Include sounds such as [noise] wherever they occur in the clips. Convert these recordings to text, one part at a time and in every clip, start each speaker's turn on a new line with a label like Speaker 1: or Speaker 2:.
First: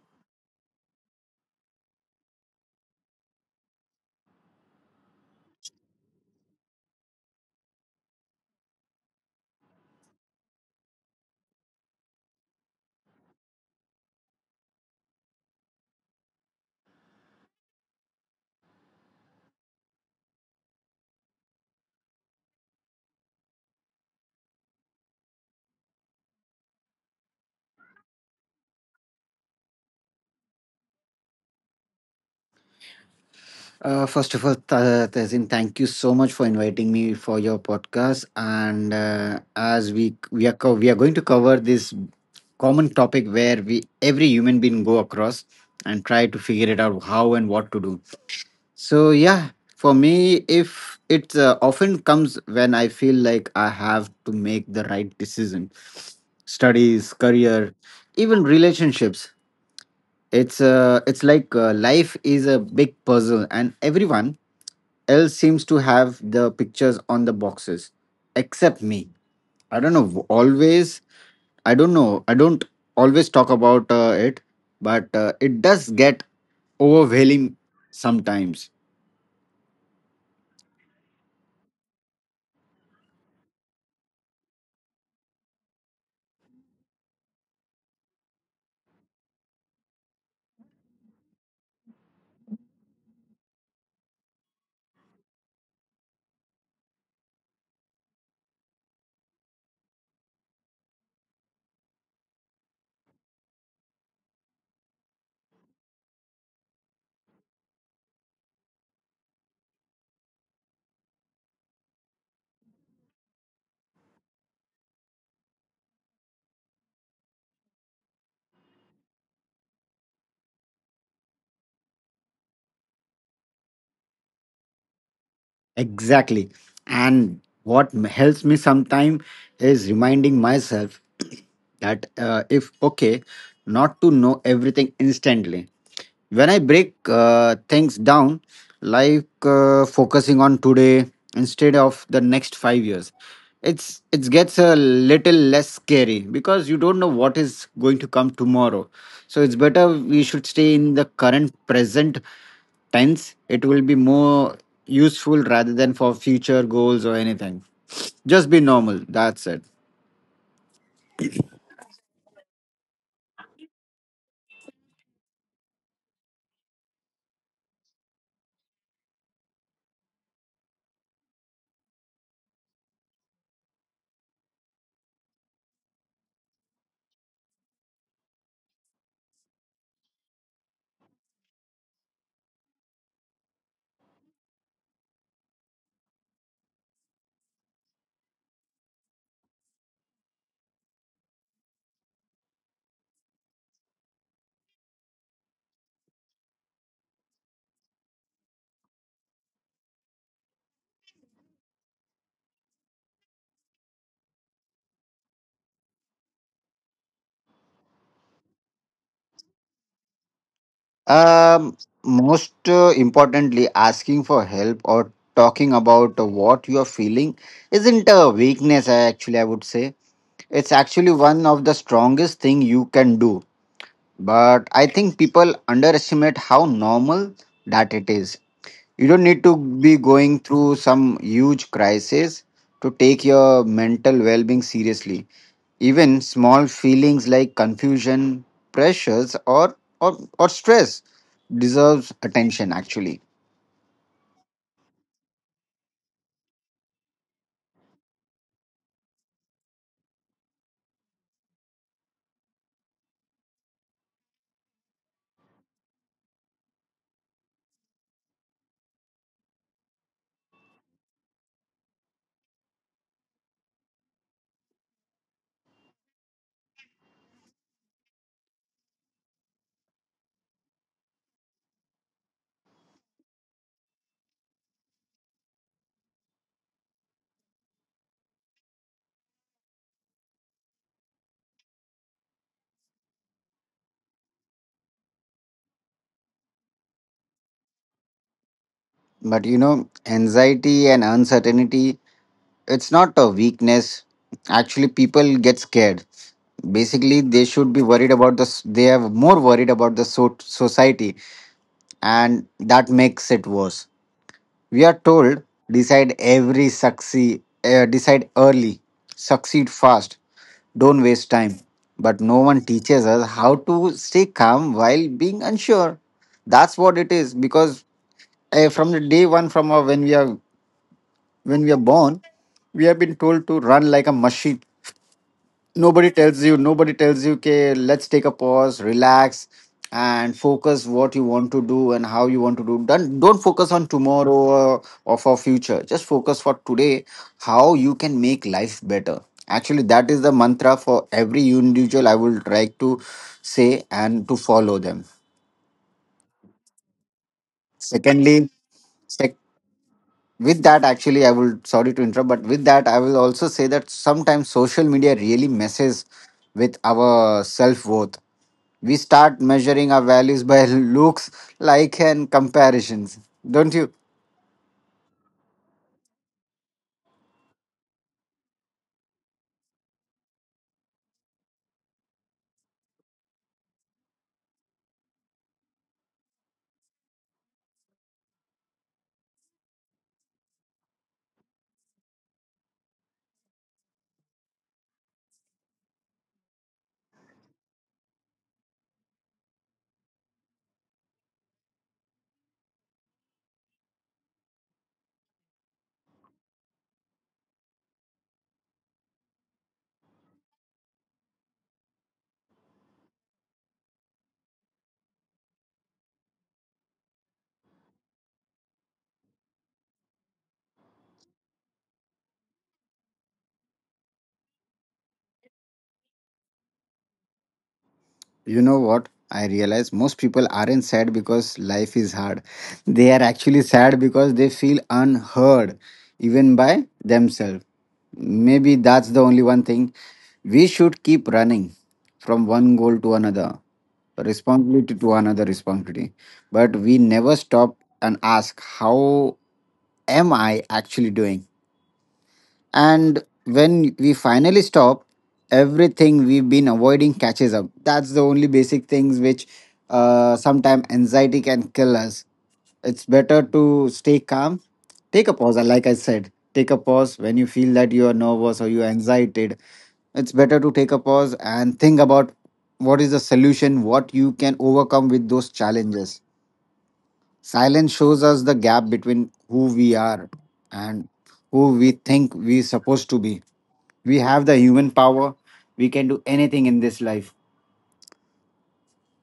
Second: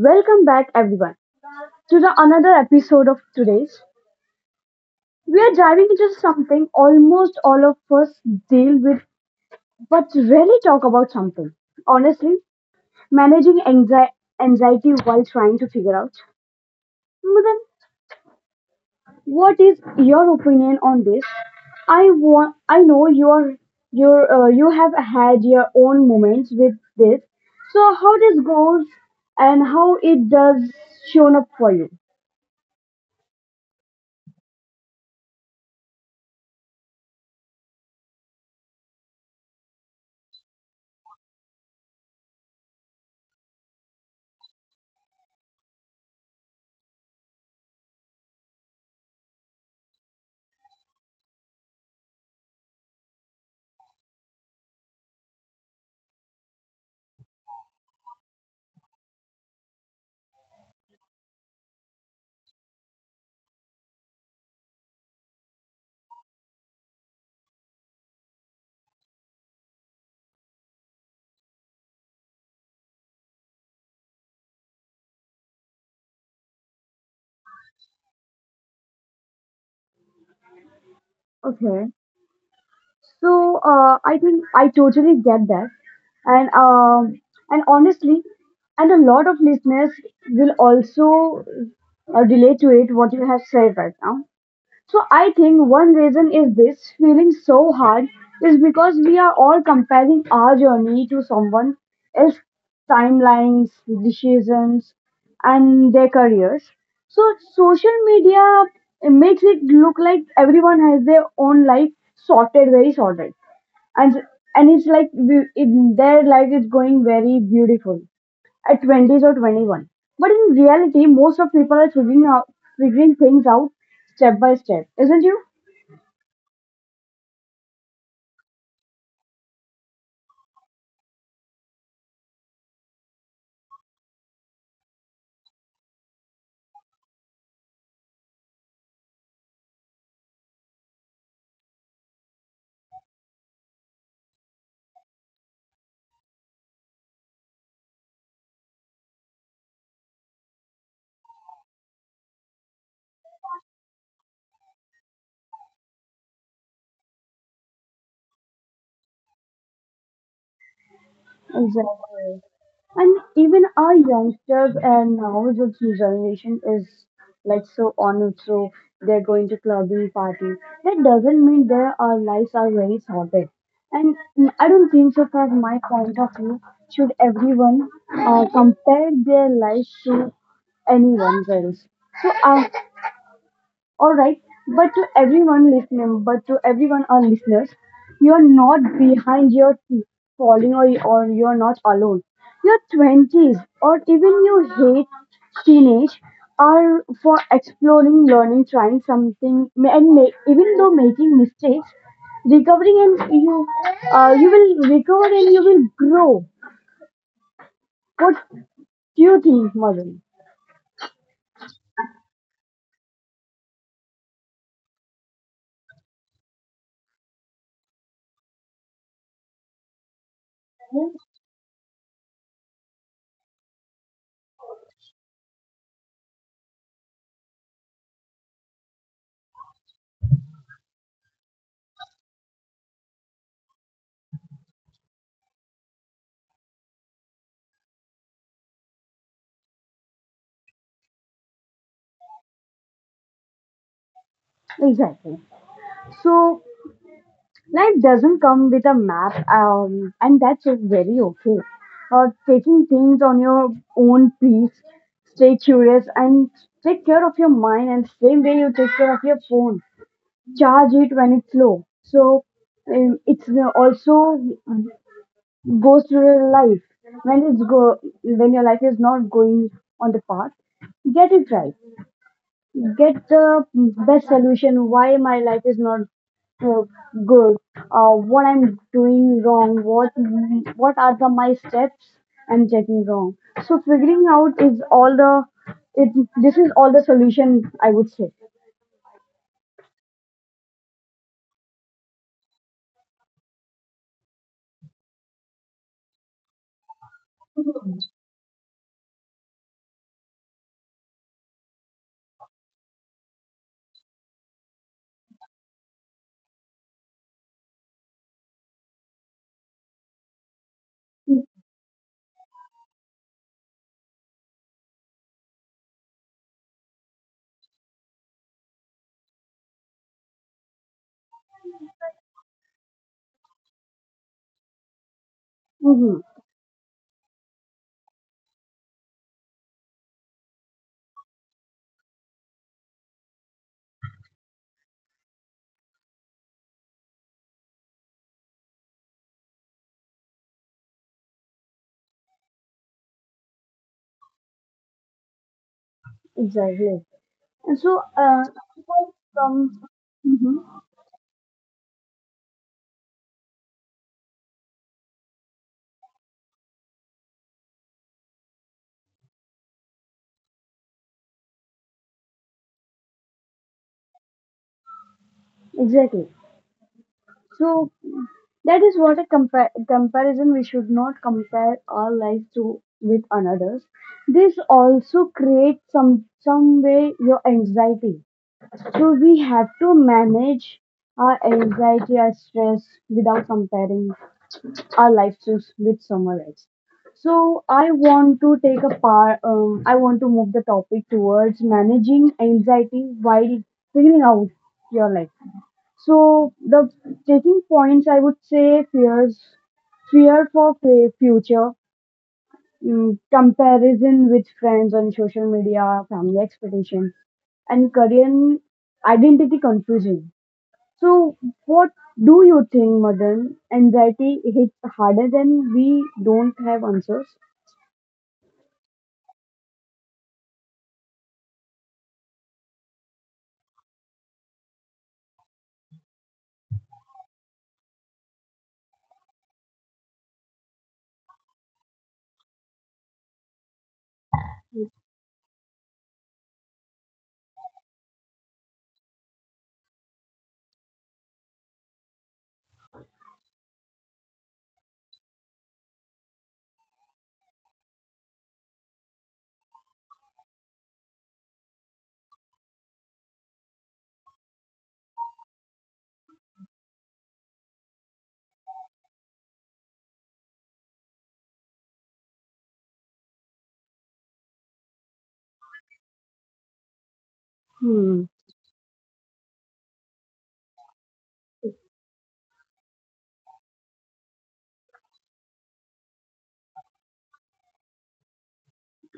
Speaker 1: Welcome back, everyone, to the another episode of today's. We are diving into something almost all of us deal with but rarely talk about something. Honestly, managing anxi- anxiety while trying to figure out. Mudan, what is your opinion on this? I know you are you have had your own moments with this. So how this goes and how it does shown up for
Speaker 2: First of all, Tehsin, thank you so much for inviting me for your podcast. And as we we are going to cover this common topic where we every human being go across and try to figure it out how and what to do. So yeah, for me, if it often comes when I feel like I have to make the right decision, studies, career, even relationships. It's like life is a big puzzle, and everyone else seems to have the pictures on the boxes except me. I don't know always. I don't always talk about it, but it does get overwhelming sometimes.
Speaker 1: you? So I think I totally get that, and um, and honestly, and a lot of listeners will also relate to it what you have said right now. So I think one reason is this feeling so hard is because we are all comparing our journey to someone else's timelines, decisions, and their careers. So social media makes it look like everyone has their own life sorted very sorted, and and in their life it's going very beautiful at 20s or 21, but in reality most of people are figuring things out step by step, isn't you?
Speaker 2: Exactly. And what helps me sometimes is reminding myself [clears throat] that if okay, not to know everything instantly. When I break things down, like focusing on today instead of the next 5 years, it gets a little less scary because you don't know what is going to come tomorrow. So it's better we should stay in the current present tense. It will be more useful rather than for future goals or anything. Just be normal. That's it.
Speaker 1: Exactly. And even our youngsters and now this new generation is like so on it, so they're going to clubbing party. That doesn't mean their our lives are very sorted. And I don't think so from my point of view should everyone compare their lives to anyone's else. So all right, but to everyone our listeners, you're not behind, or you're not alone. Your 20s or even you hate teenage are for exploring, learning, trying something, even though making mistakes, recovering, and you will recover and you will grow. What do you think, Madhuri?
Speaker 2: Um, most importantly, asking for help or talking about what you are feeling isn't a weakness. I Actually, I would say it's actually one of the strongest thing you can do. But I think people underestimate how normal that it is. You don't need to be going through some huge crisis to take your mental well being seriously. Even small feelings like confusion, pressures, or stress deserves attention actually.
Speaker 1: Exactly. So life doesn't come with a map, and that's very okay. Taking things on your own pace, stay curious, and take care of your mind. And same way you take care of your phone, charge it when it's low. So it's also goes through your life when it's go when your life is not going on the path. Get it right. Get the best solution. Why my life is not uh, good, what I'm doing wrong, what are the my steps I'm taking wrong. So figuring out is all the it. This is all the solution, I would say.
Speaker 2: But you know, anxiety and uncertainty, it's not a weakness. Actually, people get scared. Basically, they should be worried about the. They are more worried about the society, and that makes it worse. We are told decide every succeed, decide early, succeed fast, don't waste time.
Speaker 1: Mm-hmm.
Speaker 2: But no one teaches us how to stay calm while being unsure. That's what it is, because from the day one, from our, when we are born, we have been told to run like a machine. Nobody tells you, okay, let's take a pause, relax, and focus what you want to do and how you want to do. Don't focus on tomorrow or for future, just focus for today, how you can make life better. Actually, that is the mantra for every individual. I will try to say and to follow them.
Speaker 1: Exactly. And so,
Speaker 2: Secondly, sec-
Speaker 1: from
Speaker 2: with
Speaker 1: hmm
Speaker 2: that, actually, I will, sorry to interrupt, but with that I will also say that sometimes social media really messes with our self worth. We start measuring our values by [laughs] looks, like, and comparisons. Don't you?
Speaker 1: exactly. So that is what a comparison. We should not compare our life to with another's. This also creates some way your anxiety. So we have to manage our anxiety, our stress, without comparing our life to with someone else. So I want to take a part. I want to move the topic towards managing anxiety while figuring out your life. So the taking points I would say fears, future, comparison with friends on social media, family expectation, and career identity confusion. So, what do you think, Madan? Anxiety hits harder than we don't have answers?
Speaker 2: You know what? I realize most people aren't sad because life is hard. They are actually sad because they feel unheard, even by themselves. Maybe that's the only one thing. We should keep running from one goal to another, responsibility to another responsibility. But we never stop and ask, how am I actually doing? And when we finally stop, everything we've been avoiding catches up. That's the only basic things which, sometimes anxiety can kill us. It's better to stay calm. Take a pause, like I said. Take a pause when you feel that you are nervous or you're anxiety. It's better to take a pause and think about what is the solution, what you can overcome with those challenges. Silence shows
Speaker 1: Hmm.
Speaker 2: us the gap between who we are and who we think we're supposed to be. We have the human power. We can do anything in this life.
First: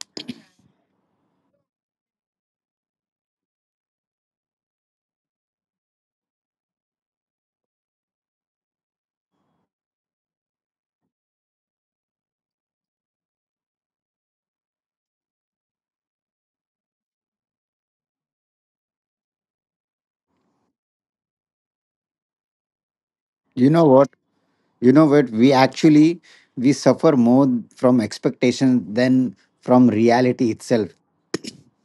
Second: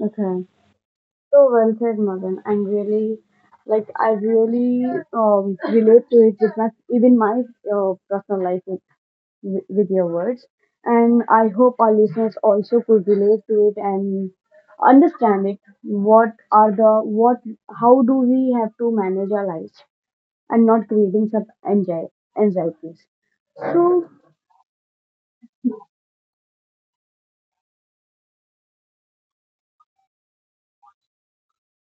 Speaker 1: Okay. So well said, Madan. I'm really I really relate to it with my even my personal life, with your words, and I hope our listeners also could relate to it and understand it. What are the what? How do we have to manage our lives and not creating some anxieties?
Speaker 2: You know
Speaker 1: So,
Speaker 2: what? You know what? We actually we suffer more from expectations than from reality itself.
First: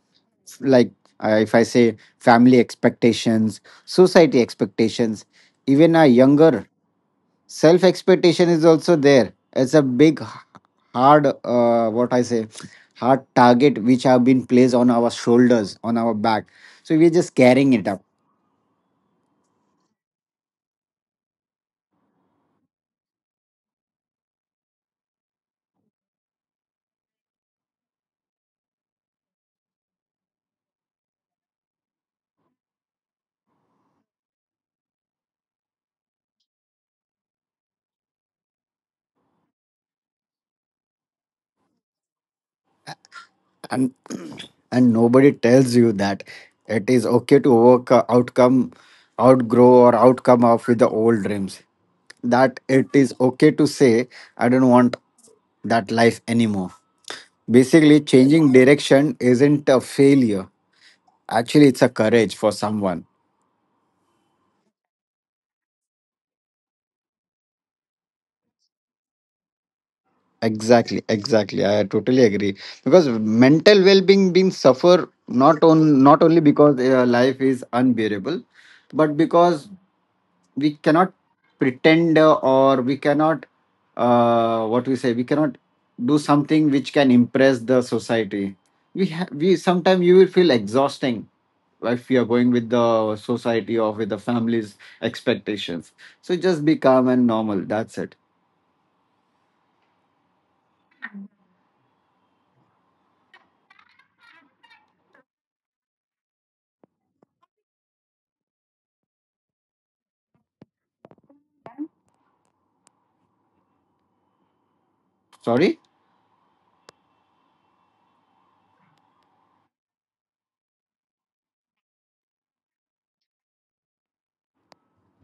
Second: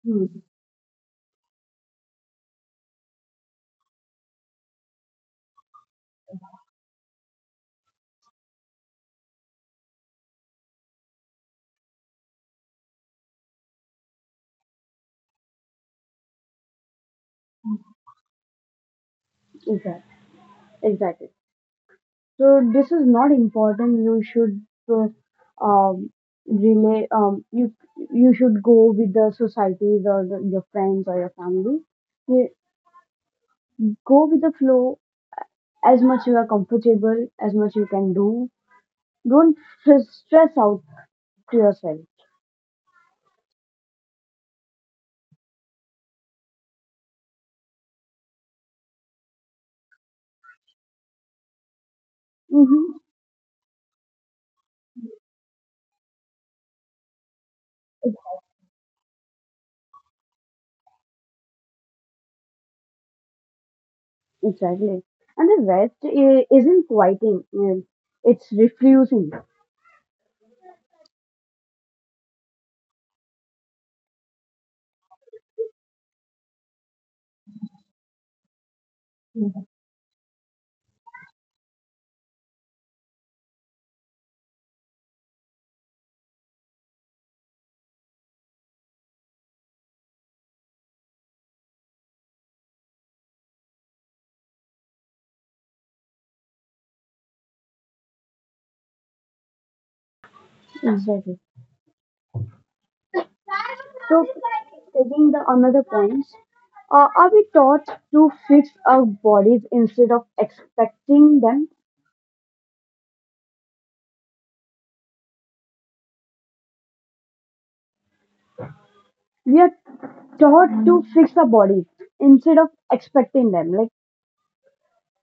Speaker 1: hmm,
Speaker 2: Like if I say family expectations, society expectations, even our younger self expectation is also there. It's a big hard what I say hard target which have been placed on our shoulders, on our back. So we're just carrying it up.
Speaker 1: exactly, exactly. So this is not important. You should uh, um relay you you should go with the societies or the, your friends or your family. You go with the flow as much you are comfortable, as much you can do. Don't stress out to yourself.
Speaker 2: And [clears throat] and nobody tells you that it is okay to work outcome, outgrow or outcome of with the old dreams, that it
Speaker 1: Mm-hmm.
Speaker 2: is okay to say I don't want that life anymore. Basically changing direction isn't a failure. Actually it's a courage for someone.
Speaker 1: Exactly. And the rest isn't quieting. It's refusing.
Speaker 2: Exactly, exactly, I totally agree, because mental well-being being suffer not on not only because life is unbearable, but
Speaker 1: Mhm.
Speaker 2: because we cannot pretend or we cannot what we say we cannot do something which can impress the society. We sometimes, you will feel exhausting if you are going with the society or with the family's expectations. So just be calm and normal, that's it.
Speaker 1: Exactly. So, taking the another point, are we taught to fix our bodies instead of expecting them?
Speaker 2: Sorry.
Speaker 1: We are taught to fix our bodies instead of expecting them. Like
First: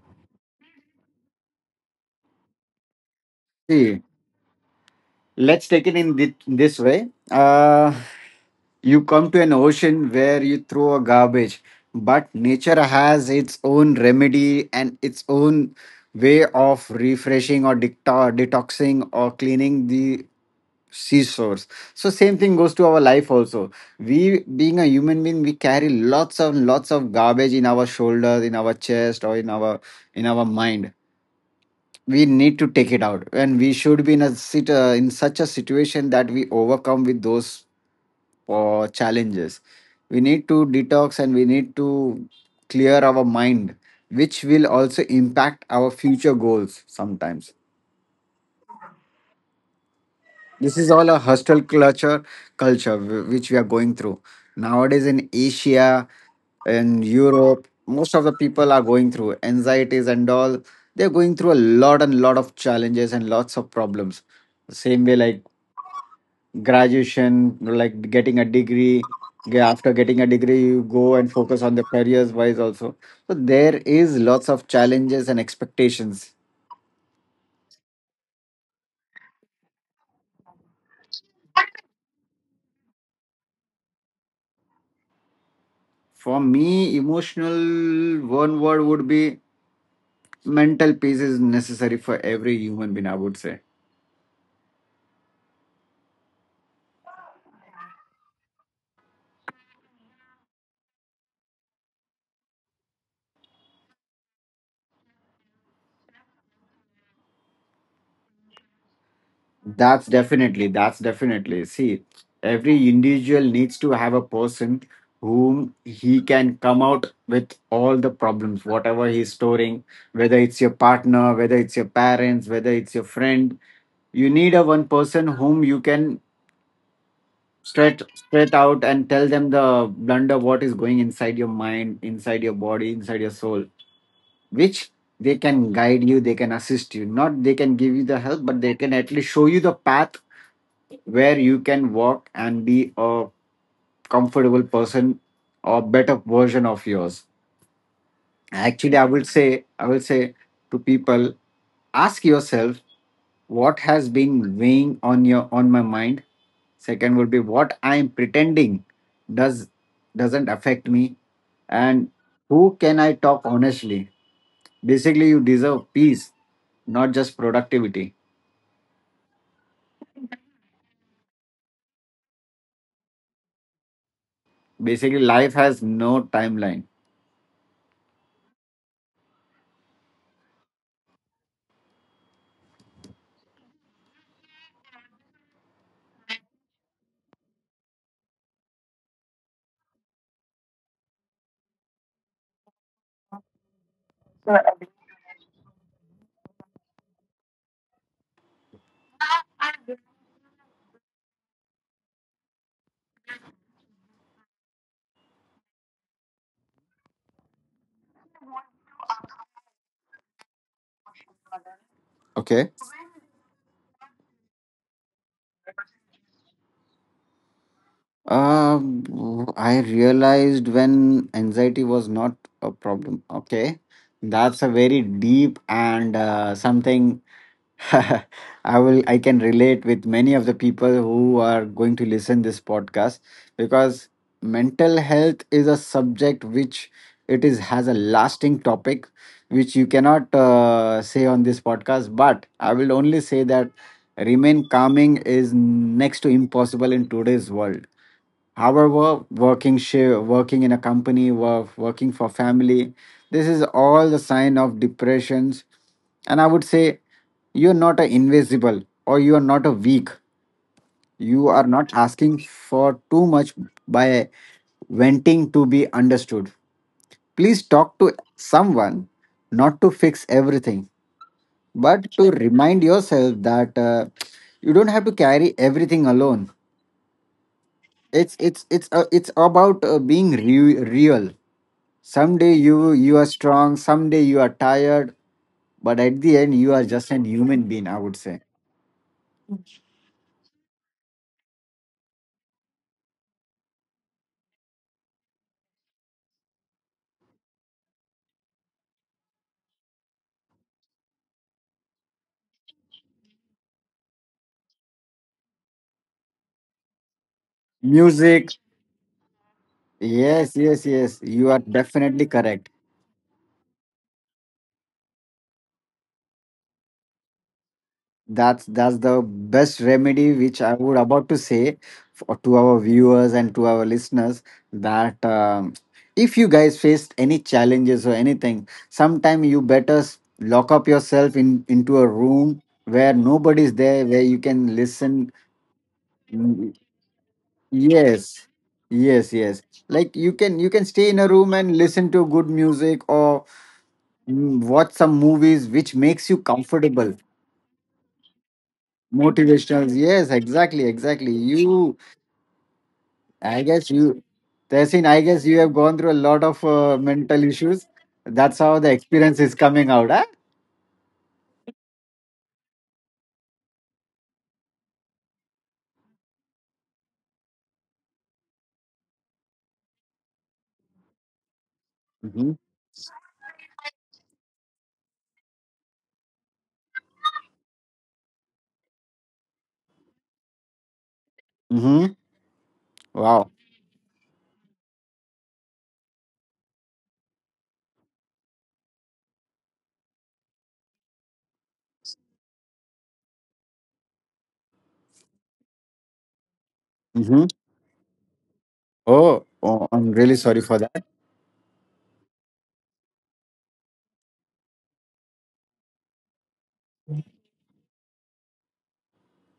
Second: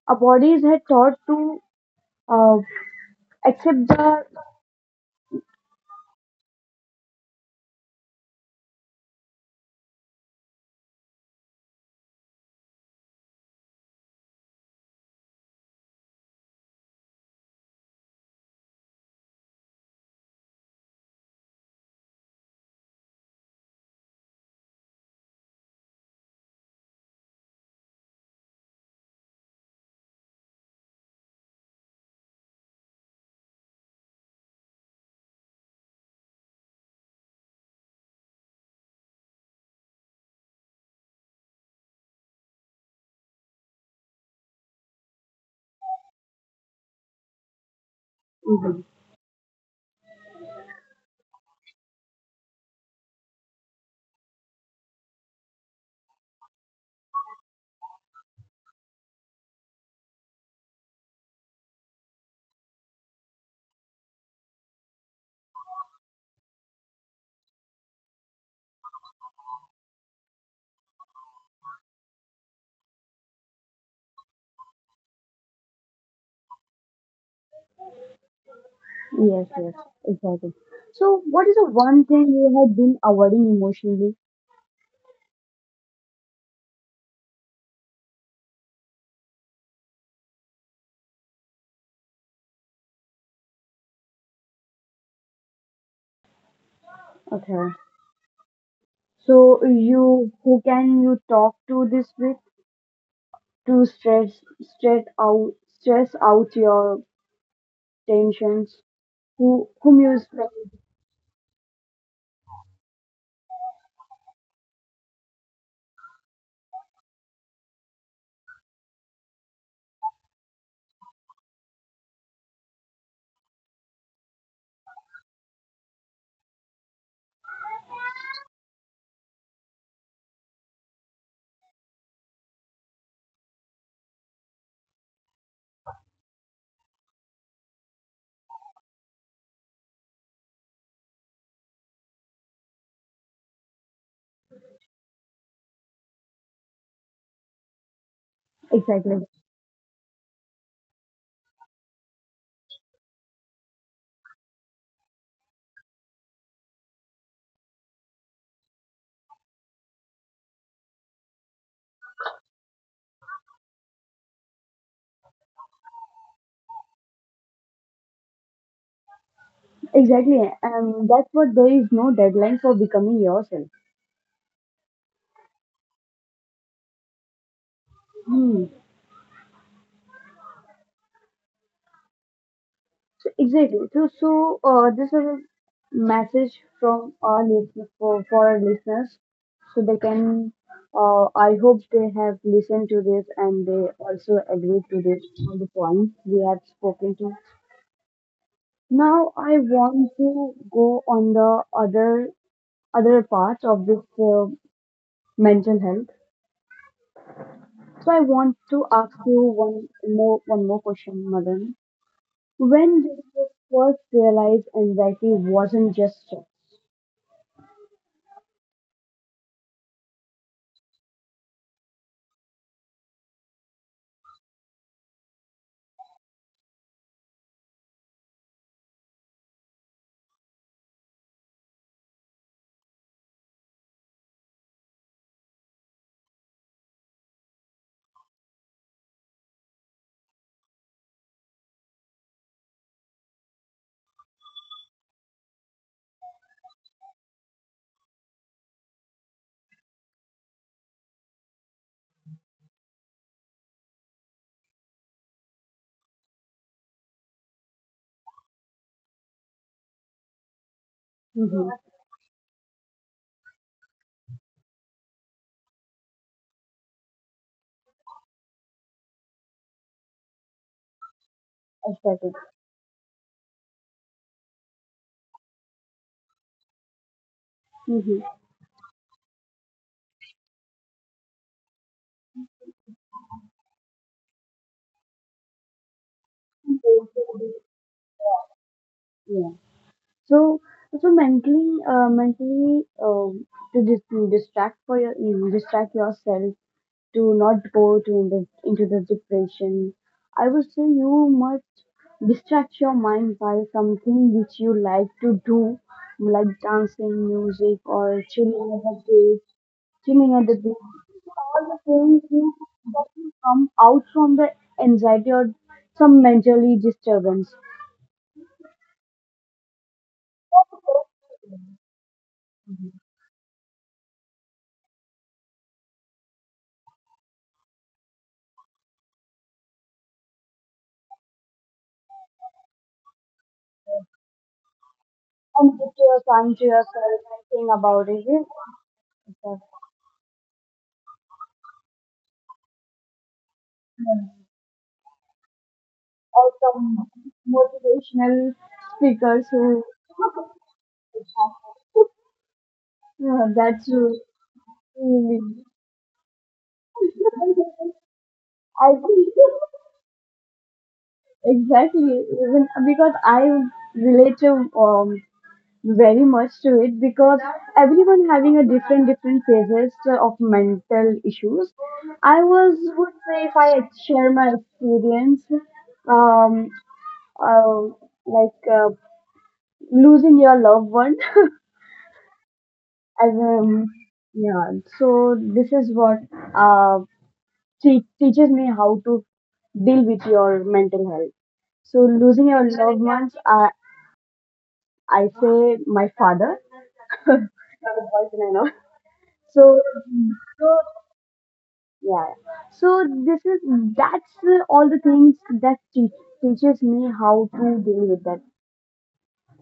Speaker 1: our bodies are taught to uh, accept
Speaker 2: See,
Speaker 1: the.
Speaker 2: let's take it in this way. You come to an ocean where you throw a garbage, but nature has its own remedy and its own way of refreshing or detoxing or cleaning the seashores. So same thing goes to our life also. We being a human being, we carry lots and lots of garbage in our shoulders, in our chest, or in our mind. We need to take it out, and we should be in a sit in such a situation that we overcome with those for challenges. We need to detox and we need to clear our mind, which will also impact our future goals sometimes.
Speaker 1: Mhm.
Speaker 2: This is all a hostile culture, culture which we are going through nowadays in Asia, and Europe. Most of the people are going through anxieties and all. They're going through a lot and lot of challenges and lots of problems. Same way, like graduation, like getting a degree, after getting a degree you go and focus on the careers wise also. So there is lots of challenges and expectations.
Speaker 1: Yes, yes, exactly. So, what is the one thing you have been avoiding emotionally?
Speaker 2: For me, emotional one word would be mental peace is necessary for every human being, I would say.
Speaker 1: Okay. So you who can you talk to this with to stress out stress out your tensions, who whom
Speaker 2: That's
Speaker 1: you from
Speaker 2: definitely, that's definitely. See, every individual needs to have a person whom he can come out with all the problems, whatever he's storing, whether it's your partner, whether it's your parents, whether it's your friend. You need a one person whom you can straight out and tell them the blunder what is going inside your mind, inside your body, inside your soul, which they can guide you, they can assist you. Not they can give you the help, but they can at least show you the path where you can walk and be a comfortable person or better version of yours. Actually,
Speaker 1: exactly,
Speaker 2: I will say to people, ask yourself what has been weighing on your on my mind. Second would be, what I am pretending does doesn't affect me. And who can I talk honestly. Basically, you deserve peace, not just productivity.
Speaker 1: exactly, and that's what there is no deadline for becoming yourself.
Speaker 2: Basically, life has no timeline.
Speaker 1: Hmm. So, exactly so so this is a message from our listeners for our listeners so they can I hope they have listened to this and they also agree to this on the point we have spoken to now. I want to go on the other other parts of this uh, mental health. So I want to ask you one more question, Madan.
Speaker 2: Okay.
Speaker 1: When did you first realize anxiety wasn't just stress?
Speaker 2: I realized when anxiety was not a problem. Okay, that's a very deep and something [laughs] I I can relate with many of the people who are going to listen this podcast, because mental health is a subject which it is has a lasting topic which you cannot say on this podcast. But I will only say that remain calming is next to impossible in today's world. However, working share, working in a company, working for family, this is all the sign of depressions. And I would say you're not a invisible or you are not a weak. You are
Speaker 1: Mm-hmm.
Speaker 2: not asking for too much by wanting to be understood. Please talk to someone, not to fix everything, but to
Speaker 1: Aesthetic.
Speaker 2: remind yourself that you don't have to carry everything alone.
Speaker 1: Mm-hmm.
Speaker 2: It's about being real. Someday you are strong, someday you are tired, but at the end you are just an human being, I would say.
Speaker 1: Yeah. So so mentally to distract for your you distract yourself to not go to in the, into the depression. I would say you must distract your mind by something which you like to do, like dancing, music, or
Speaker 2: Music.
Speaker 1: chilling at the day, chilling at
Speaker 2: Yes,
Speaker 1: the
Speaker 2: yes,
Speaker 1: beach.
Speaker 2: yes. You are
Speaker 1: All the things
Speaker 2: definitely
Speaker 1: you,
Speaker 2: correct.
Speaker 1: that you come out from the anxiety or some mentally disturbance.
Speaker 2: That's the best remedy which I would about to say for, to our viewers and to our listeners that if you guys faced any challenges or anything, sometime you better lock up yourself in into a room where nobody's there, where you can listen.
Speaker 1: And give your time to yourself and think about it.
Speaker 2: Yes, yes, yes. Like you can stay in a room and listen to good music or watch some movies which makes you
Speaker 1: Or some
Speaker 2: comfortable.
Speaker 1: motivational speakers who
Speaker 2: Motivational. Yes, exactly, exactly. You,
Speaker 1: [laughs] yeah,
Speaker 2: I
Speaker 1: that's
Speaker 2: guess
Speaker 1: true.
Speaker 2: you, Tehsin, I guess you
Speaker 1: Really.
Speaker 2: have gone through a lot of mental issues. That's how the
Speaker 1: I think
Speaker 2: experience is coming out. Huh?
Speaker 1: exactly even because I relate to um very much to it because everyone having a different phases of mental issues. I
Speaker 2: Mm-hmm.
Speaker 1: was would say if I share my experience, um, uh, like uh, losing your loved one
Speaker 2: Mm-hmm.
Speaker 1: as
Speaker 2: Wow.
Speaker 1: Yeah, so this is what uh teaches me how to deal with your mental health. So losing your loved ones, I say my father, [laughs]
Speaker 2: Mm-hmm.
Speaker 1: not a boyfriend, I know.
Speaker 2: Oh,
Speaker 1: So
Speaker 2: oh, I'm really sorry
Speaker 1: so
Speaker 2: for that.
Speaker 1: yeah, so this is that's all the things that teaches me how to deal with that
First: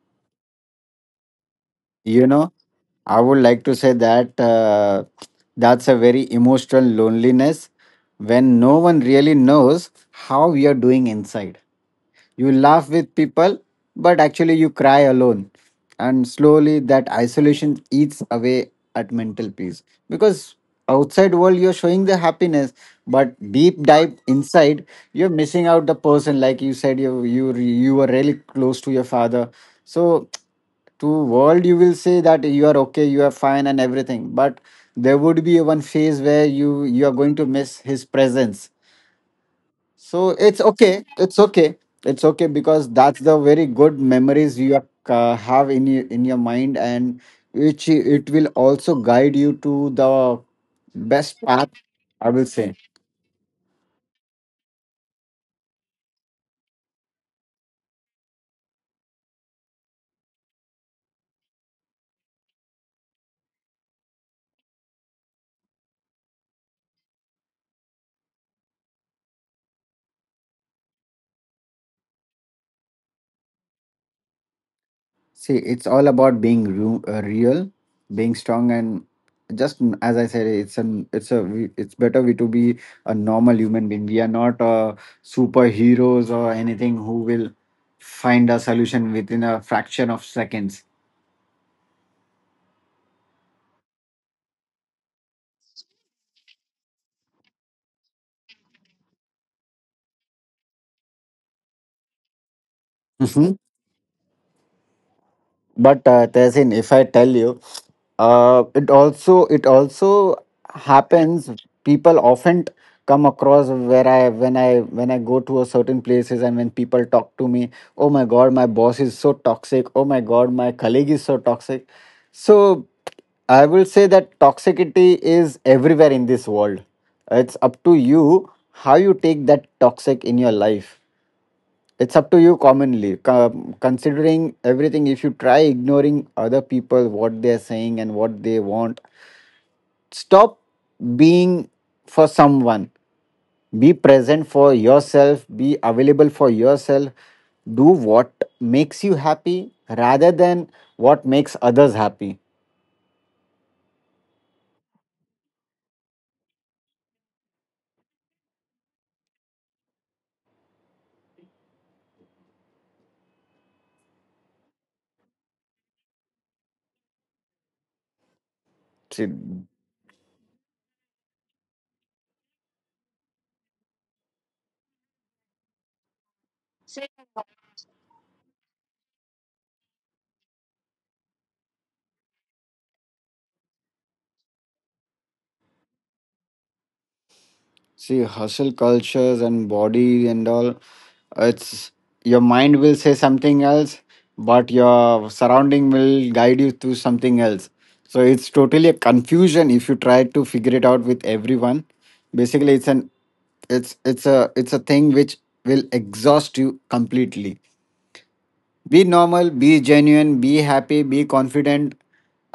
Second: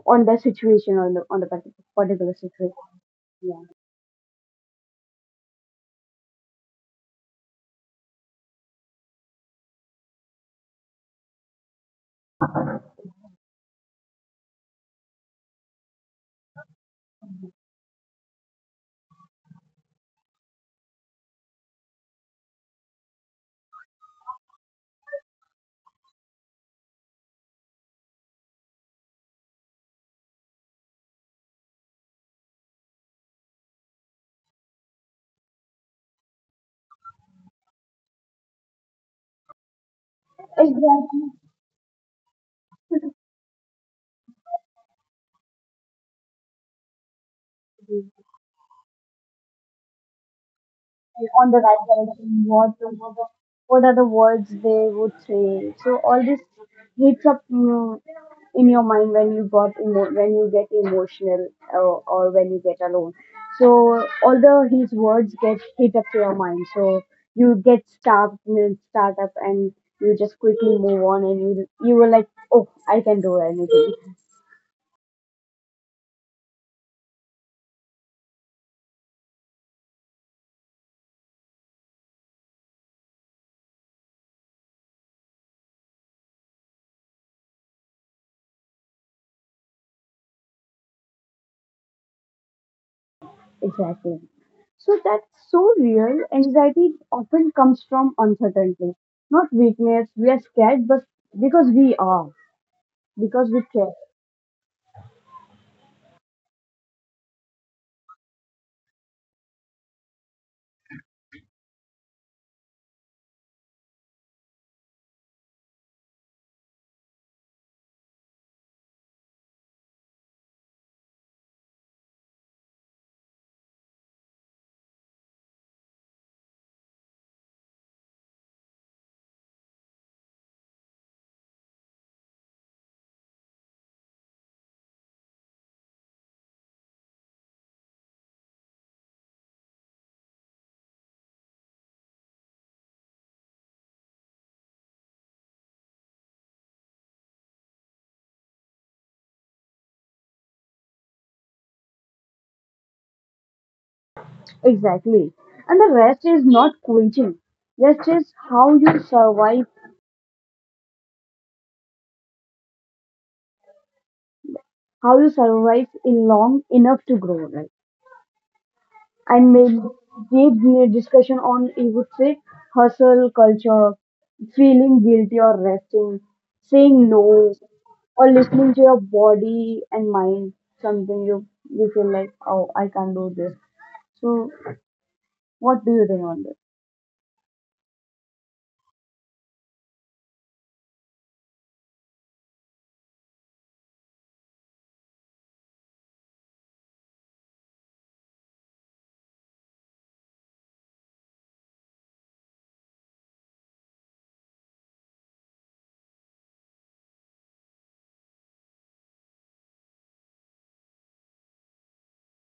Speaker 1: on that situation, on the
Speaker 2: You
Speaker 1: particular
Speaker 2: know.
Speaker 1: situation.
Speaker 2: I would like to say that that's a very emotional loneliness when no one really knows how we are doing inside. You laugh with people, but actually you cry alone. And slowly that isolation eats away at mental peace. Because outside world you're showing the happiness, but deep dive inside you're missing out the person. Like you said, you were really close to your father, so to world you will say that you are okay, you are fine and everything, but there would be one phase where you are going to miss his presence. So
Speaker 1: Yeah,
Speaker 2: it's okay,
Speaker 1: exactly.
Speaker 2: it's okay, it's okay, because that's the very good memories you have in in your mind, and which it will also guide you to the best
Speaker 1: On the
Speaker 2: path,
Speaker 1: right
Speaker 2: I
Speaker 1: direction,
Speaker 2: will say.
Speaker 1: what are the words they would say. So all this hits up, in your mind when you when you get emotional or when you get alone. So all the his words get hit up to your mind. So you get stuck, start up, and you just quickly move on, and you were like, oh, I can do anything.
Speaker 2: See, it's all about being real, being strong, and just as I said, it's an it's a we- it's better we to be a normal human being. We are not superheroes or anything who will find a solution within a fraction of seconds.
Speaker 1: Exactly. So that's so real. Anxiety often comes from uncertainty, not weakness. We are scared, but because we are, because we
Speaker 2: [laughs]
Speaker 1: care.
Speaker 2: But Tehsin, if I tell you, it also happens. People often come across where I when I when I go to a certain places and when people talk to me, oh my god, my boss is so toxic. Oh my god, my colleague is so toxic. So I will say that toxicity is everywhere in this world. It's up to you how you take that toxic in your life. It's up to you, commonly, considering everything, if you try ignoring other people, what they're saying and what they want. Stop being for someone, be present for yourself, be available for yourself. Do what makes you happy rather than what makes others happy.
Speaker 1: Exactly. And the rest is not quitting. Rest is how you survive in long enough to grow, right?
Speaker 2: See,
Speaker 1: And made gave me a discussion on, you would say, hustle culture, feeling guilty or resting, saying no, or listening to your body and mind. Something you feel like, oh, I can't do this. So, what do you think on this?
Speaker 2: See, hustle cultures and body and all, it's your mind will say something else, but your surrounding will guide you to something else. So it's totally a confusion if you try to figure it out with everyone. Basically, it's an it's a thing which will exhaust you completely. Be normal, be genuine, be happy, be confident,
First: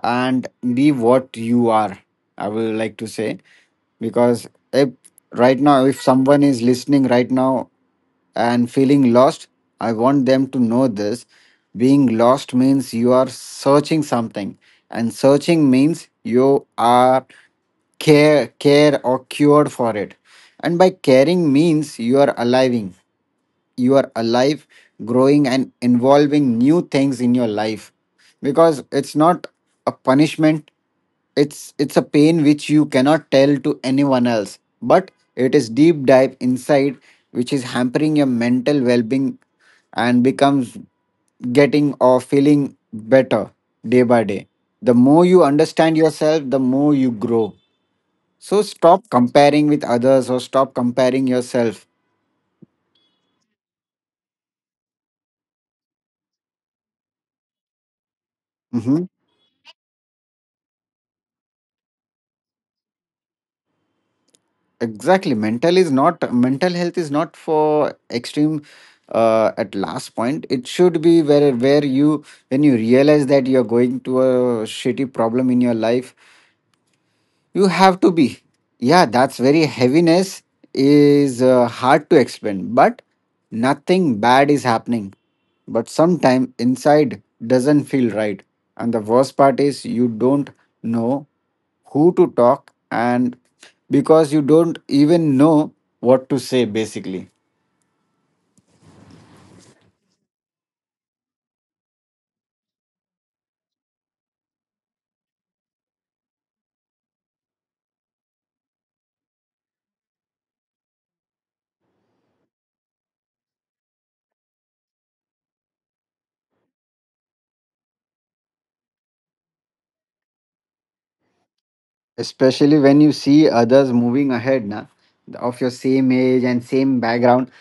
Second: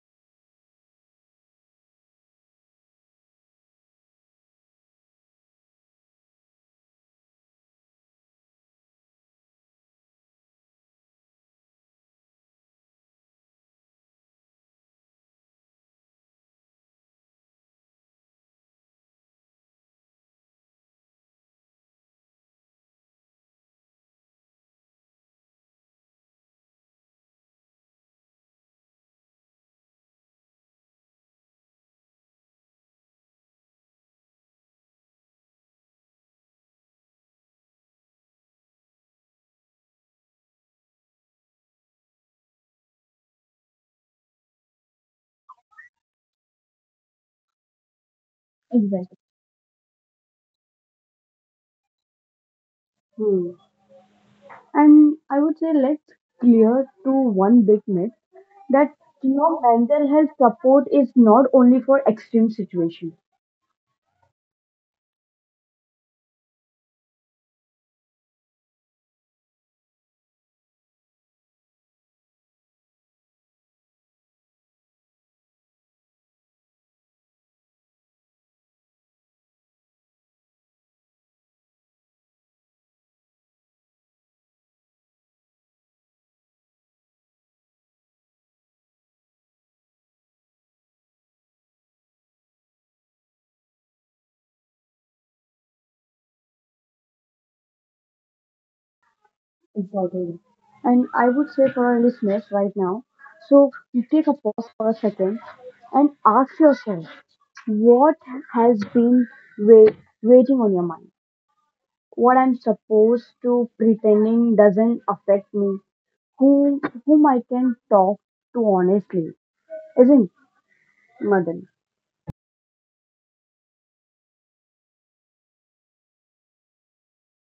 Speaker 2: and be what you are. I will like to say, because if right now, if someone is listening right now and feeling lost, I want them to know this. Being lost means you are searching something, and searching means you are care or cured for it, and by caring means you are aliving you are alive, growing, and involving new things in your life. Because it's not a punishment, it's a pain which you cannot tell to anyone else. But it is deep dive inside, which is hampering your mental well-being and becomes getting or feeling better day by day. The more you understand yourself, the more you grow. So stop
Speaker 1: Exactly.
Speaker 2: comparing with others or stop comparing yourself.
Speaker 1: Hmm. And I would say let's clear to one big myth that
Speaker 2: Mhm.
Speaker 1: your mental health support is not only for extreme situations.
Speaker 2: Exactly, mental health is not for extreme, at last point it should be where you, when you realize that you're going to a shitty problem in your life, you have to be. Yeah, that's very heaviness is hard to explain, but nothing bad is happening, but sometime inside doesn't feel right, and the worst part is you don't know who to talk, and because you don't even know what to say, basically.
Speaker 1: Exactly. And I would say for our listeners right now, so you take a pause for a second and ask yourself what has been wait, waiting on your mind. What I'm supposed to pretending doesn't affect me. Whom Whom I can talk to honestly, isn't it, Madan?
Speaker 2: Especially when you see others moving ahead na, of your same age and same background,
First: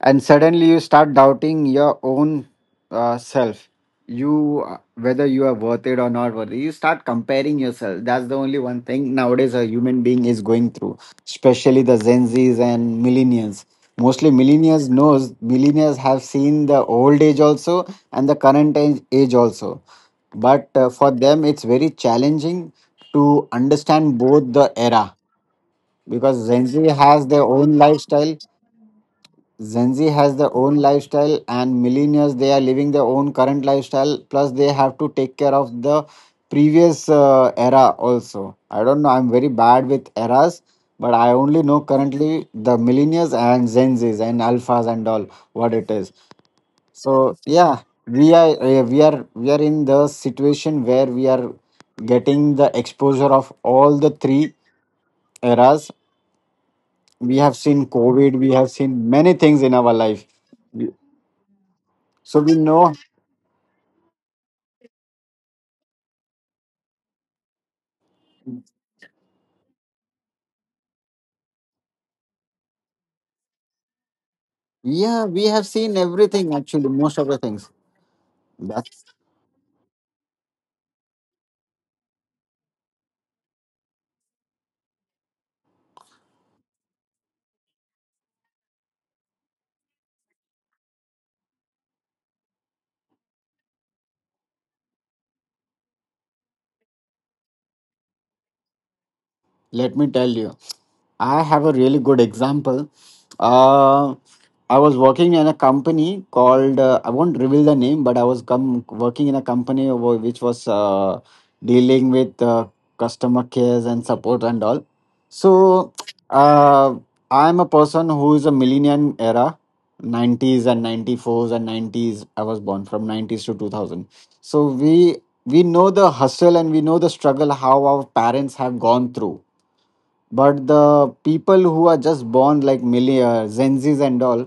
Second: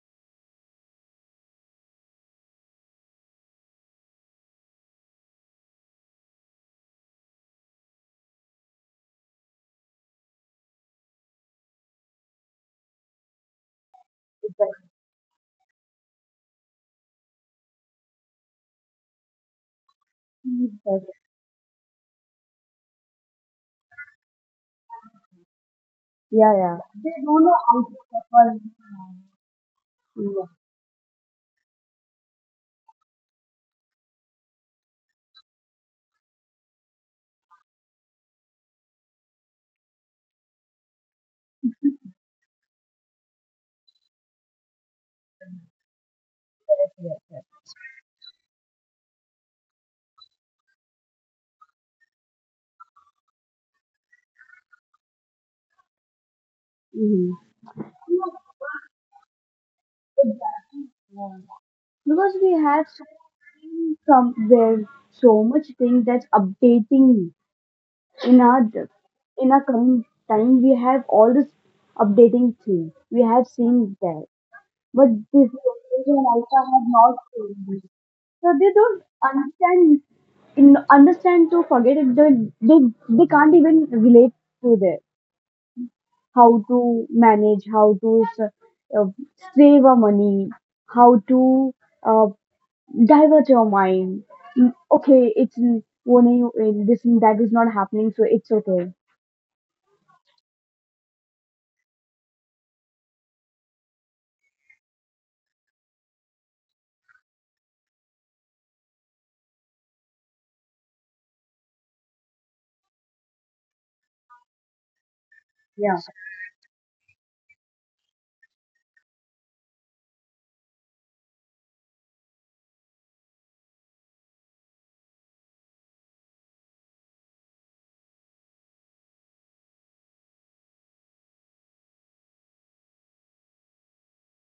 Speaker 2: and suddenly you start doubting your own self. You whether you are worth it or not worth it, you start comparing yourself. That's the only one thing nowadays a human being is going through, especially the gen z's and millennials. Mostly
Speaker 1: Exactly.
Speaker 2: millennials knows, millennials have seen the old age also, and the current age also, but for them it's very challenging to understand both the era, because
Speaker 1: Yeah,
Speaker 2: Gen
Speaker 1: yeah.
Speaker 2: Z
Speaker 1: They
Speaker 2: has
Speaker 1: don't
Speaker 2: their
Speaker 1: know how
Speaker 2: own
Speaker 1: to
Speaker 2: lifestyle.
Speaker 1: suffer.
Speaker 2: Gen Z has
Speaker 1: Yeah.
Speaker 2: their own lifestyle, and millennials they are living their own current lifestyle. Plus, they have to take care of the previous era also. I don't know. I'm very bad with eras, but I only know currently the millennials and Gen Zs and alphas and all what it is. So yeah, we are in the situation where we are getting the exposure of all the three eras. We have seen COVID, we have seen many things in our life. We-
Speaker 1: Hmm, because
Speaker 2: So
Speaker 1: we
Speaker 2: we
Speaker 1: have
Speaker 2: know,
Speaker 1: so from there so much thing that's updating in our in our coming time we have all this updating thing we have seen there. But
Speaker 2: yeah, we
Speaker 1: this
Speaker 2: have seen
Speaker 1: generation and
Speaker 2: everything
Speaker 1: alpha have
Speaker 2: actually,
Speaker 1: not
Speaker 2: most of the
Speaker 1: seen
Speaker 2: things.
Speaker 1: this. So they don't
Speaker 2: That's.
Speaker 1: understand in, understand to forget it they, they they can't even relate to their how to manage how to uh, save our money, how to uh, divert your mind. Mm, okay, it's one in this and that is not happening, so it's okay.
Speaker 2: Let me tell you, I have a really good example. Uh, I was working in a company called, I won't reveal the name, but I was working in a company which was dealing with customer cares and support and all. So
Speaker 1: Yeah.
Speaker 2: uh, I'm a person who is a millennium era, 90s and 94s and 90s. I was born from 90s to 2000. So we know the hustle and we know the struggle how our parents have gone through, but the people who are just born like millionaire zenzis and all,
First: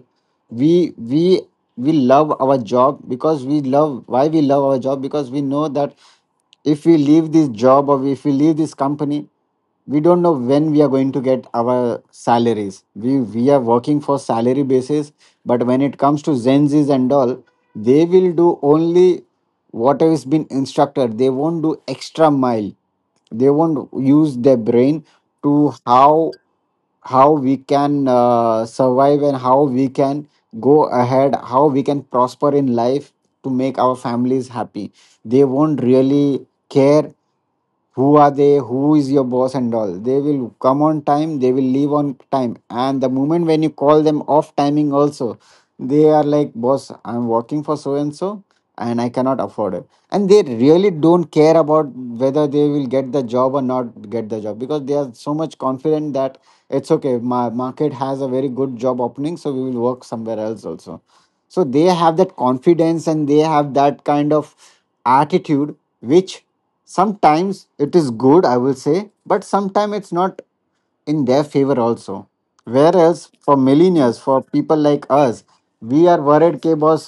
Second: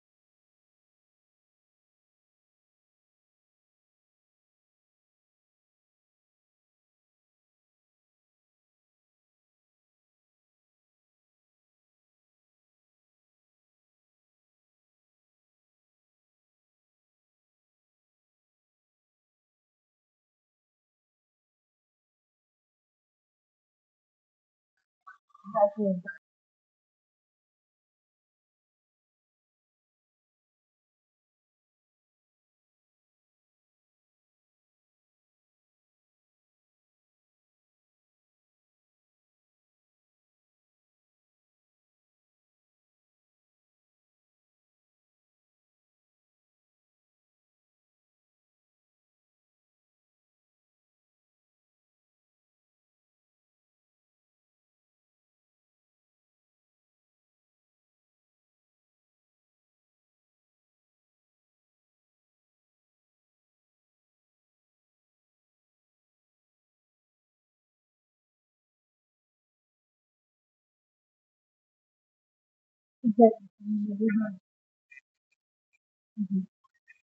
Speaker 2: we we we love our job, because we love, why we love our job, because we know that if we leave this job or if we leave this company, we don't know when we are going to get our salaries. We are working for salary basis, but when it comes to zenzis and all, they will do only whatever has been instructed. They won't do extra mile, they won't use their brain to
Speaker 1: Okay.
Speaker 2: how we can survive and how we can go ahead, how we can prosper in life to make our families happy. They won't really care who are they, who is your boss and all. They will come on time, they will leave on time, and the moment when you call them off timing also, they are like, boss, I'm working for so and so, and I cannot afford it. And they really don't care about whether they will get the job or not get the job, because they are so much confident that it's okay, my market has a very good job opening, so we will work somewhere else also. So they have that confidence and they have that kind of attitude which sometimes it is good, I will say, but sometimes it's not in their favor also. Whereas
Speaker 1: Exactly.
Speaker 2: for millennials, for people like us, we are
Speaker 1: Mhm.
Speaker 2: worried, okay boss,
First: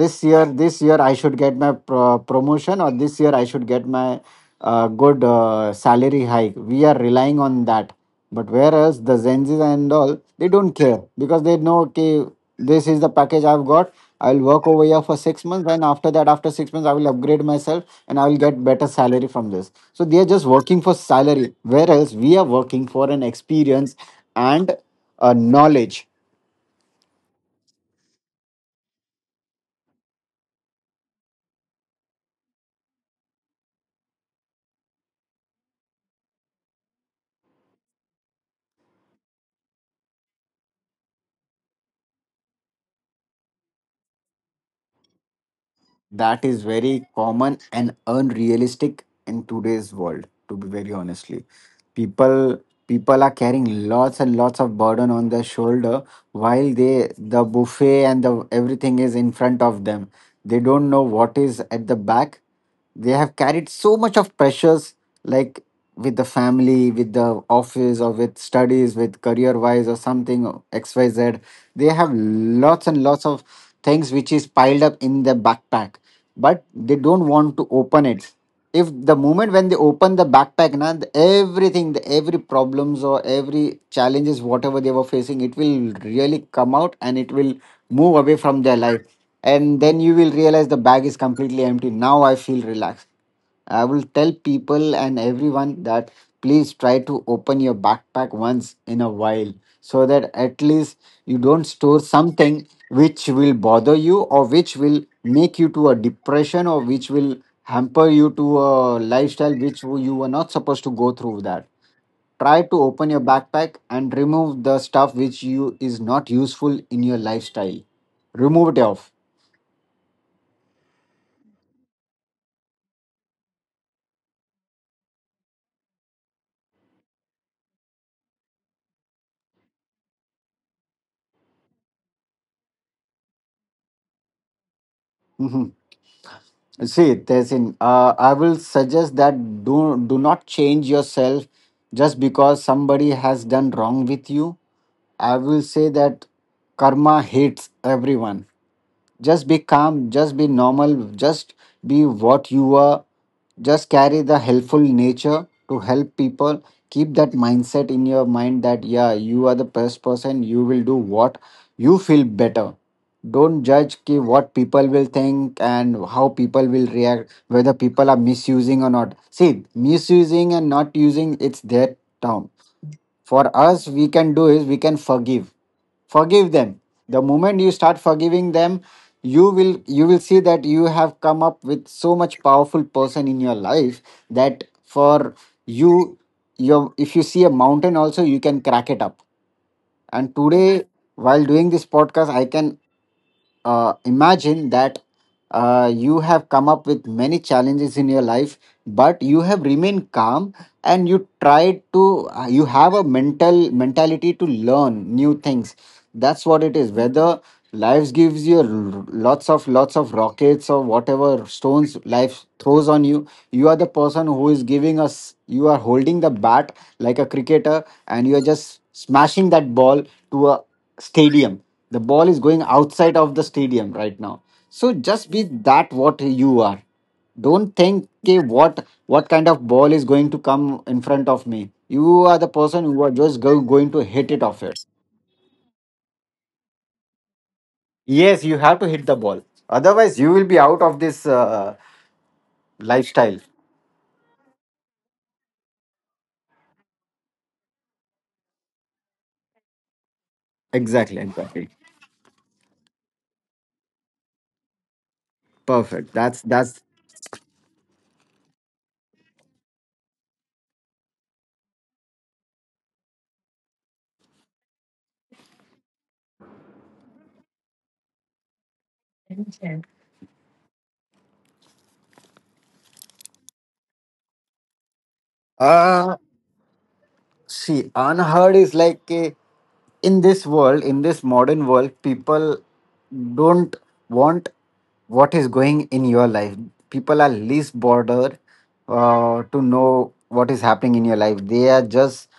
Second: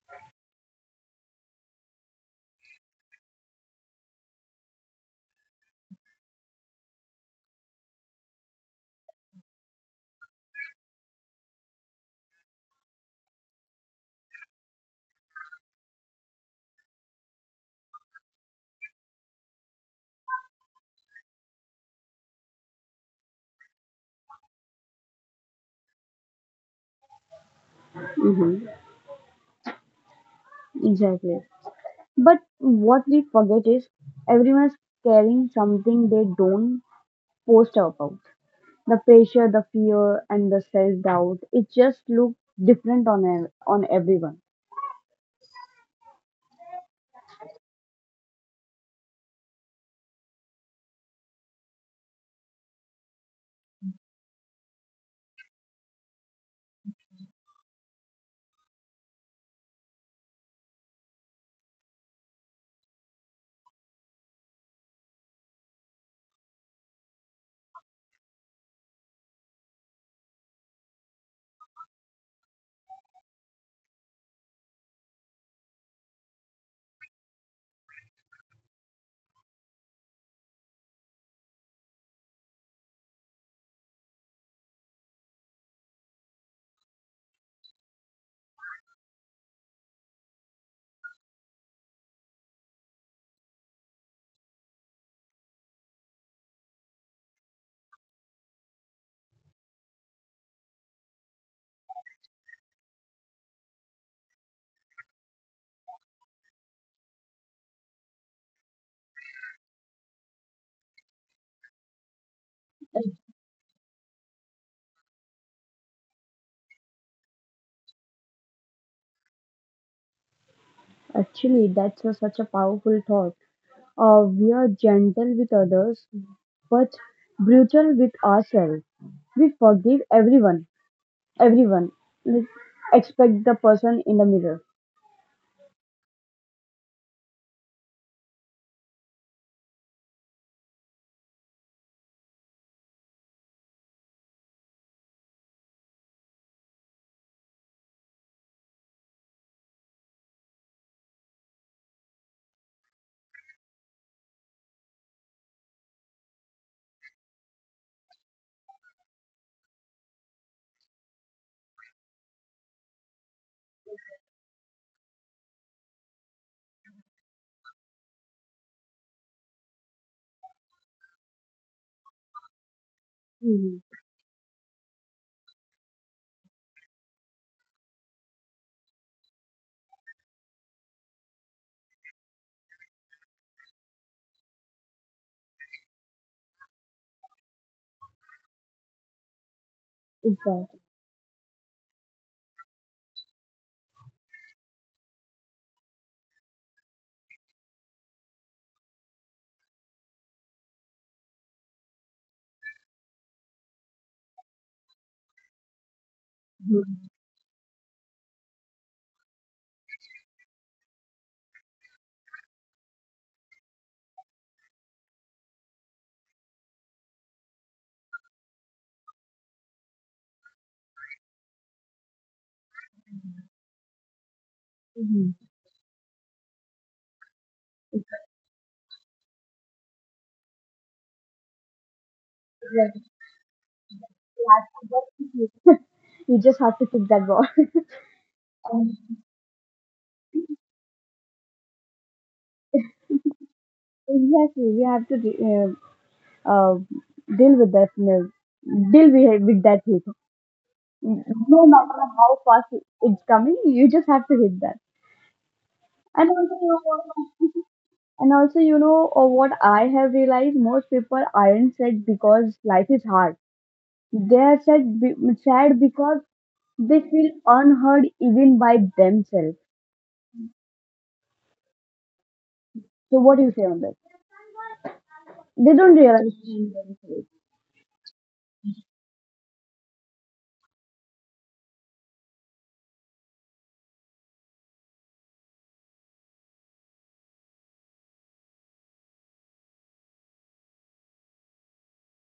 Speaker 2: this year I should get my promotion, or this year I should get my good salary hike. We are relying on that. But whereas the zenzi's and all, they don't care, because they know, okay, this is the package I've got, I'll work over here for 6 months, and after that, after 6 months, I will upgrade myself and I will get better salary from this. So they are just working for salary, whereas we are working for an experience and a knowledge.
Speaker 1: Mm-hmm. Exactly. But what we forget is everyone is carrying something they don't post about. The pressure, the fear, and the self doubt. It just looks different on on everyone.
Speaker 2: That is very common and unrealistic in today's world, to be very honestly. People People are carrying lots and lots of burden on their shoulder, while they the buffet and the everything is in front of them. They don't know what is at the back. They have carried so much of pressures, like with the family, with the office or with studies, with career wise or something XYZ. They have lots and lots of things which is piled up in their backpack, but they don't want to open it. If the moment when they open the backpack na, everything, the every problems or every challenges whatever they were facing, it will really come out and it will move away from their life, and then you will realize the bag is completely empty, now I feel relaxed. I will tell people and everyone that please try to open your backpack once in a while, so that at least you don't store something which will bother you or which will make you to a depression or which will hamper you to a lifestyle which you were not supposed to go through that. Try to open your backpack and remove the stuff which you is not useful in your lifestyle. Remove it off.
Speaker 1: Actually, that's a, such a powerful thought. We are gentle with others, but brutal with ourselves. We forgive everyone, everyone, like, expect the person in the mirror.
Speaker 2: [laughs] See, Tehsin, I will suggest that do not change yourself just because somebody has done wrong with you. I will say that karma hates everyone. Just be calm, just be normal, just be what you are. Just carry the helpful nature to help people. Keep that mindset in your mind that yeah, you are the best person, you will do what you feel better. Don't judge ki what people will think and how people will react, whether people are misusing or not. See, misusing and not using, it's their term. For
Speaker 1: Hmm.
Speaker 2: us, we can do is we can forgive. Forgive them. The moment you start forgiving them, you will see that you have come up with so much powerful person in your life, that for you, your, if you see a mountain also, you can crack it up. And
Speaker 1: Exactly.
Speaker 2: today while doing this podcast, I can imagine that you have come up with many challenges in your life, but you have remained calm, and you tried to you have a mental mentality to learn new things. That's what it is, whether life gives you lots of rockets or whatever stones life throws on you, you are the person who is giving us, you are holding the bat like a cricketer, and you're just smashing that ball to a stadium. The ball is going outside of the stadium right now. So just
Speaker 1: Hmm.
Speaker 2: be that what you are. Don't think, "Okay, what kind of ball is going to come in front of me." You are the person who
Speaker 1: Exactly.
Speaker 2: are just going to hit it
Speaker 1: You
Speaker 2: off
Speaker 1: have
Speaker 2: it.
Speaker 1: to work to keep it. [laughs] You just have to kick that ball.
Speaker 2: Yes, you have to hit the
Speaker 1: Um,
Speaker 2: ball. Otherwise, you will be out of this lifestyle.
Speaker 1: [laughs] exactly. We have to uh, deal with that. Uh, deal with that hit.
Speaker 2: Exactly, exactly.
Speaker 1: No matter how fast it's coming, you just have to hit that.
Speaker 2: Perfect.
Speaker 1: And
Speaker 2: That's
Speaker 1: also, [laughs]
Speaker 2: that's.
Speaker 1: you know, and also, what I have realized: most people aren't sad because life is hard. They are sad, sad because they feel unheard even by themselves. So what do you say on that? They don't
Speaker 2: Uh,
Speaker 1: realize.
Speaker 2: See, unheard is like a, in this world, in this modern world, people don't want what is going in your life. People are least bothered to know what is happening in your life. They are just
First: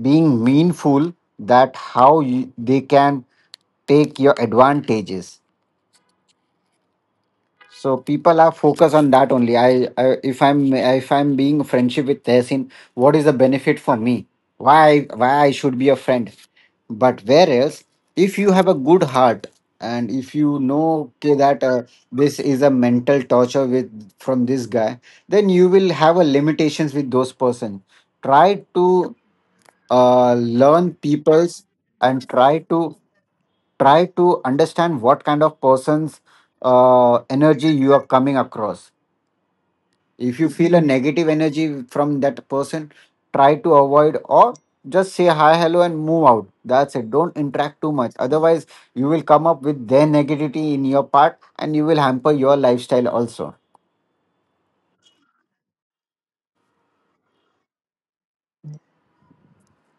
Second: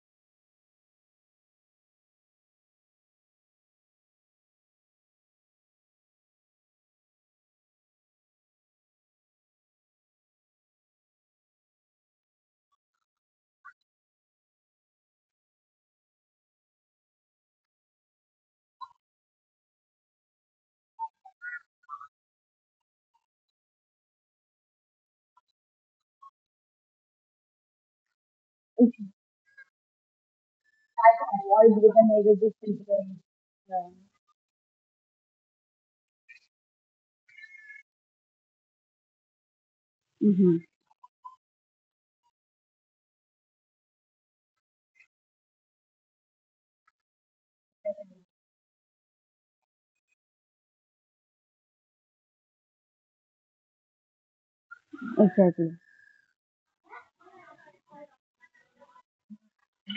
Speaker 2: being meanful that how you, they can take your advantages, so people are focused on that only. I if I'm being friendship with Tehsin, what is the benefit for me? Why I should be a friend? But whereas if you have a good heart, and if you know okay, that this is a mental torture with from this guy, then you will have a limitations with those person. Try to learn people's and try to understand what kind of person's energy you are coming across. If you
Speaker 1: Hmm.
Speaker 2: feel a negative energy from that person, try to avoid or just say hi hello and move out. That's it. Don't interact too much, otherwise you will come up with their negativity in your part and you will hamper your lifestyle also.
Speaker 1: Exactly.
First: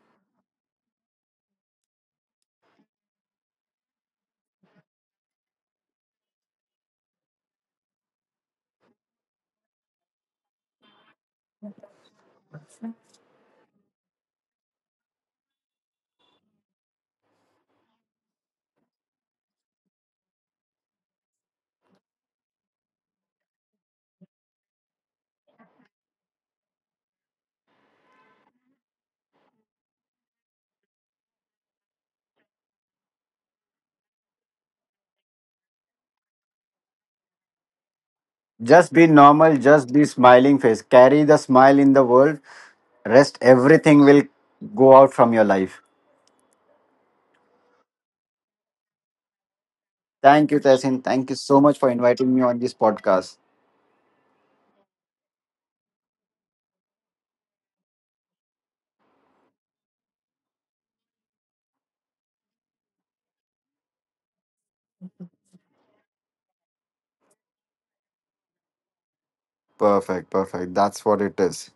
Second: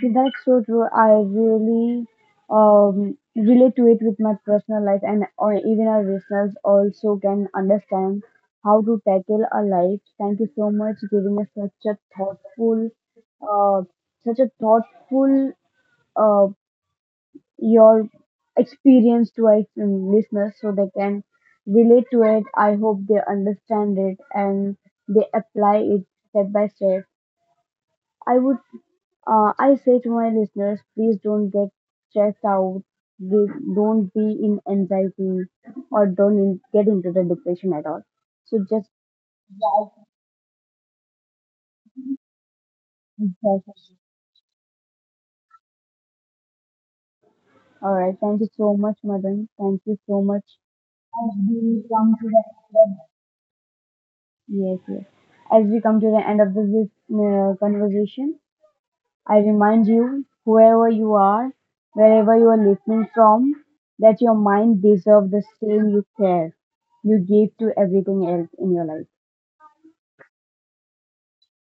Speaker 1: So that's so true. I really relate to it with my personal life, and or even our listeners also can understand how to tackle our life. Thank you so much giving us uh, such a thoughtful uh, your experience to our listeners so they can relate to it. I hope they understand it and they apply it step by step. I would, I say to my listeners, please don't get stressed out. Give, don't be in anxiety or don't in, get into the depression at all. So just
Speaker 2: Just be normal,
Speaker 1: dive
Speaker 2: just be smiling face, carry the smile in the world,
Speaker 1: in
Speaker 2: rest
Speaker 1: process.
Speaker 2: everything will go out from your life.
Speaker 1: All right. Thank you so much, Madan. Thank you so much.
Speaker 2: Thank you, Tasin. Thank you
Speaker 1: As
Speaker 2: so much
Speaker 1: we
Speaker 2: for
Speaker 1: come to
Speaker 2: inviting me
Speaker 1: the
Speaker 2: on this
Speaker 1: end of
Speaker 2: podcast.
Speaker 1: yes, yes. As we come to the end of this conversation, I remind you, whoever you are, wherever you are listening from, that your mind deserves the same you care, you give to everything else in your life.
Speaker 2: Perfect, perfect. That's what it is.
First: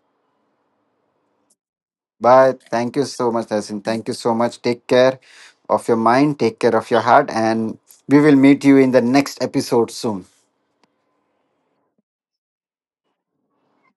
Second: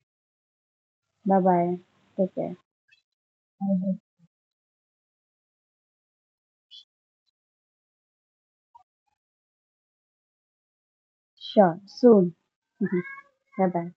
Speaker 1: Bye bye. Take care.
Speaker 2: But thank you so much, Tasin. Thank you so much. Take care of your mind, take care of your heart, and we will meet you in the next episode soon.
Speaker 1: Sure. Soon. [laughs] Bye bye.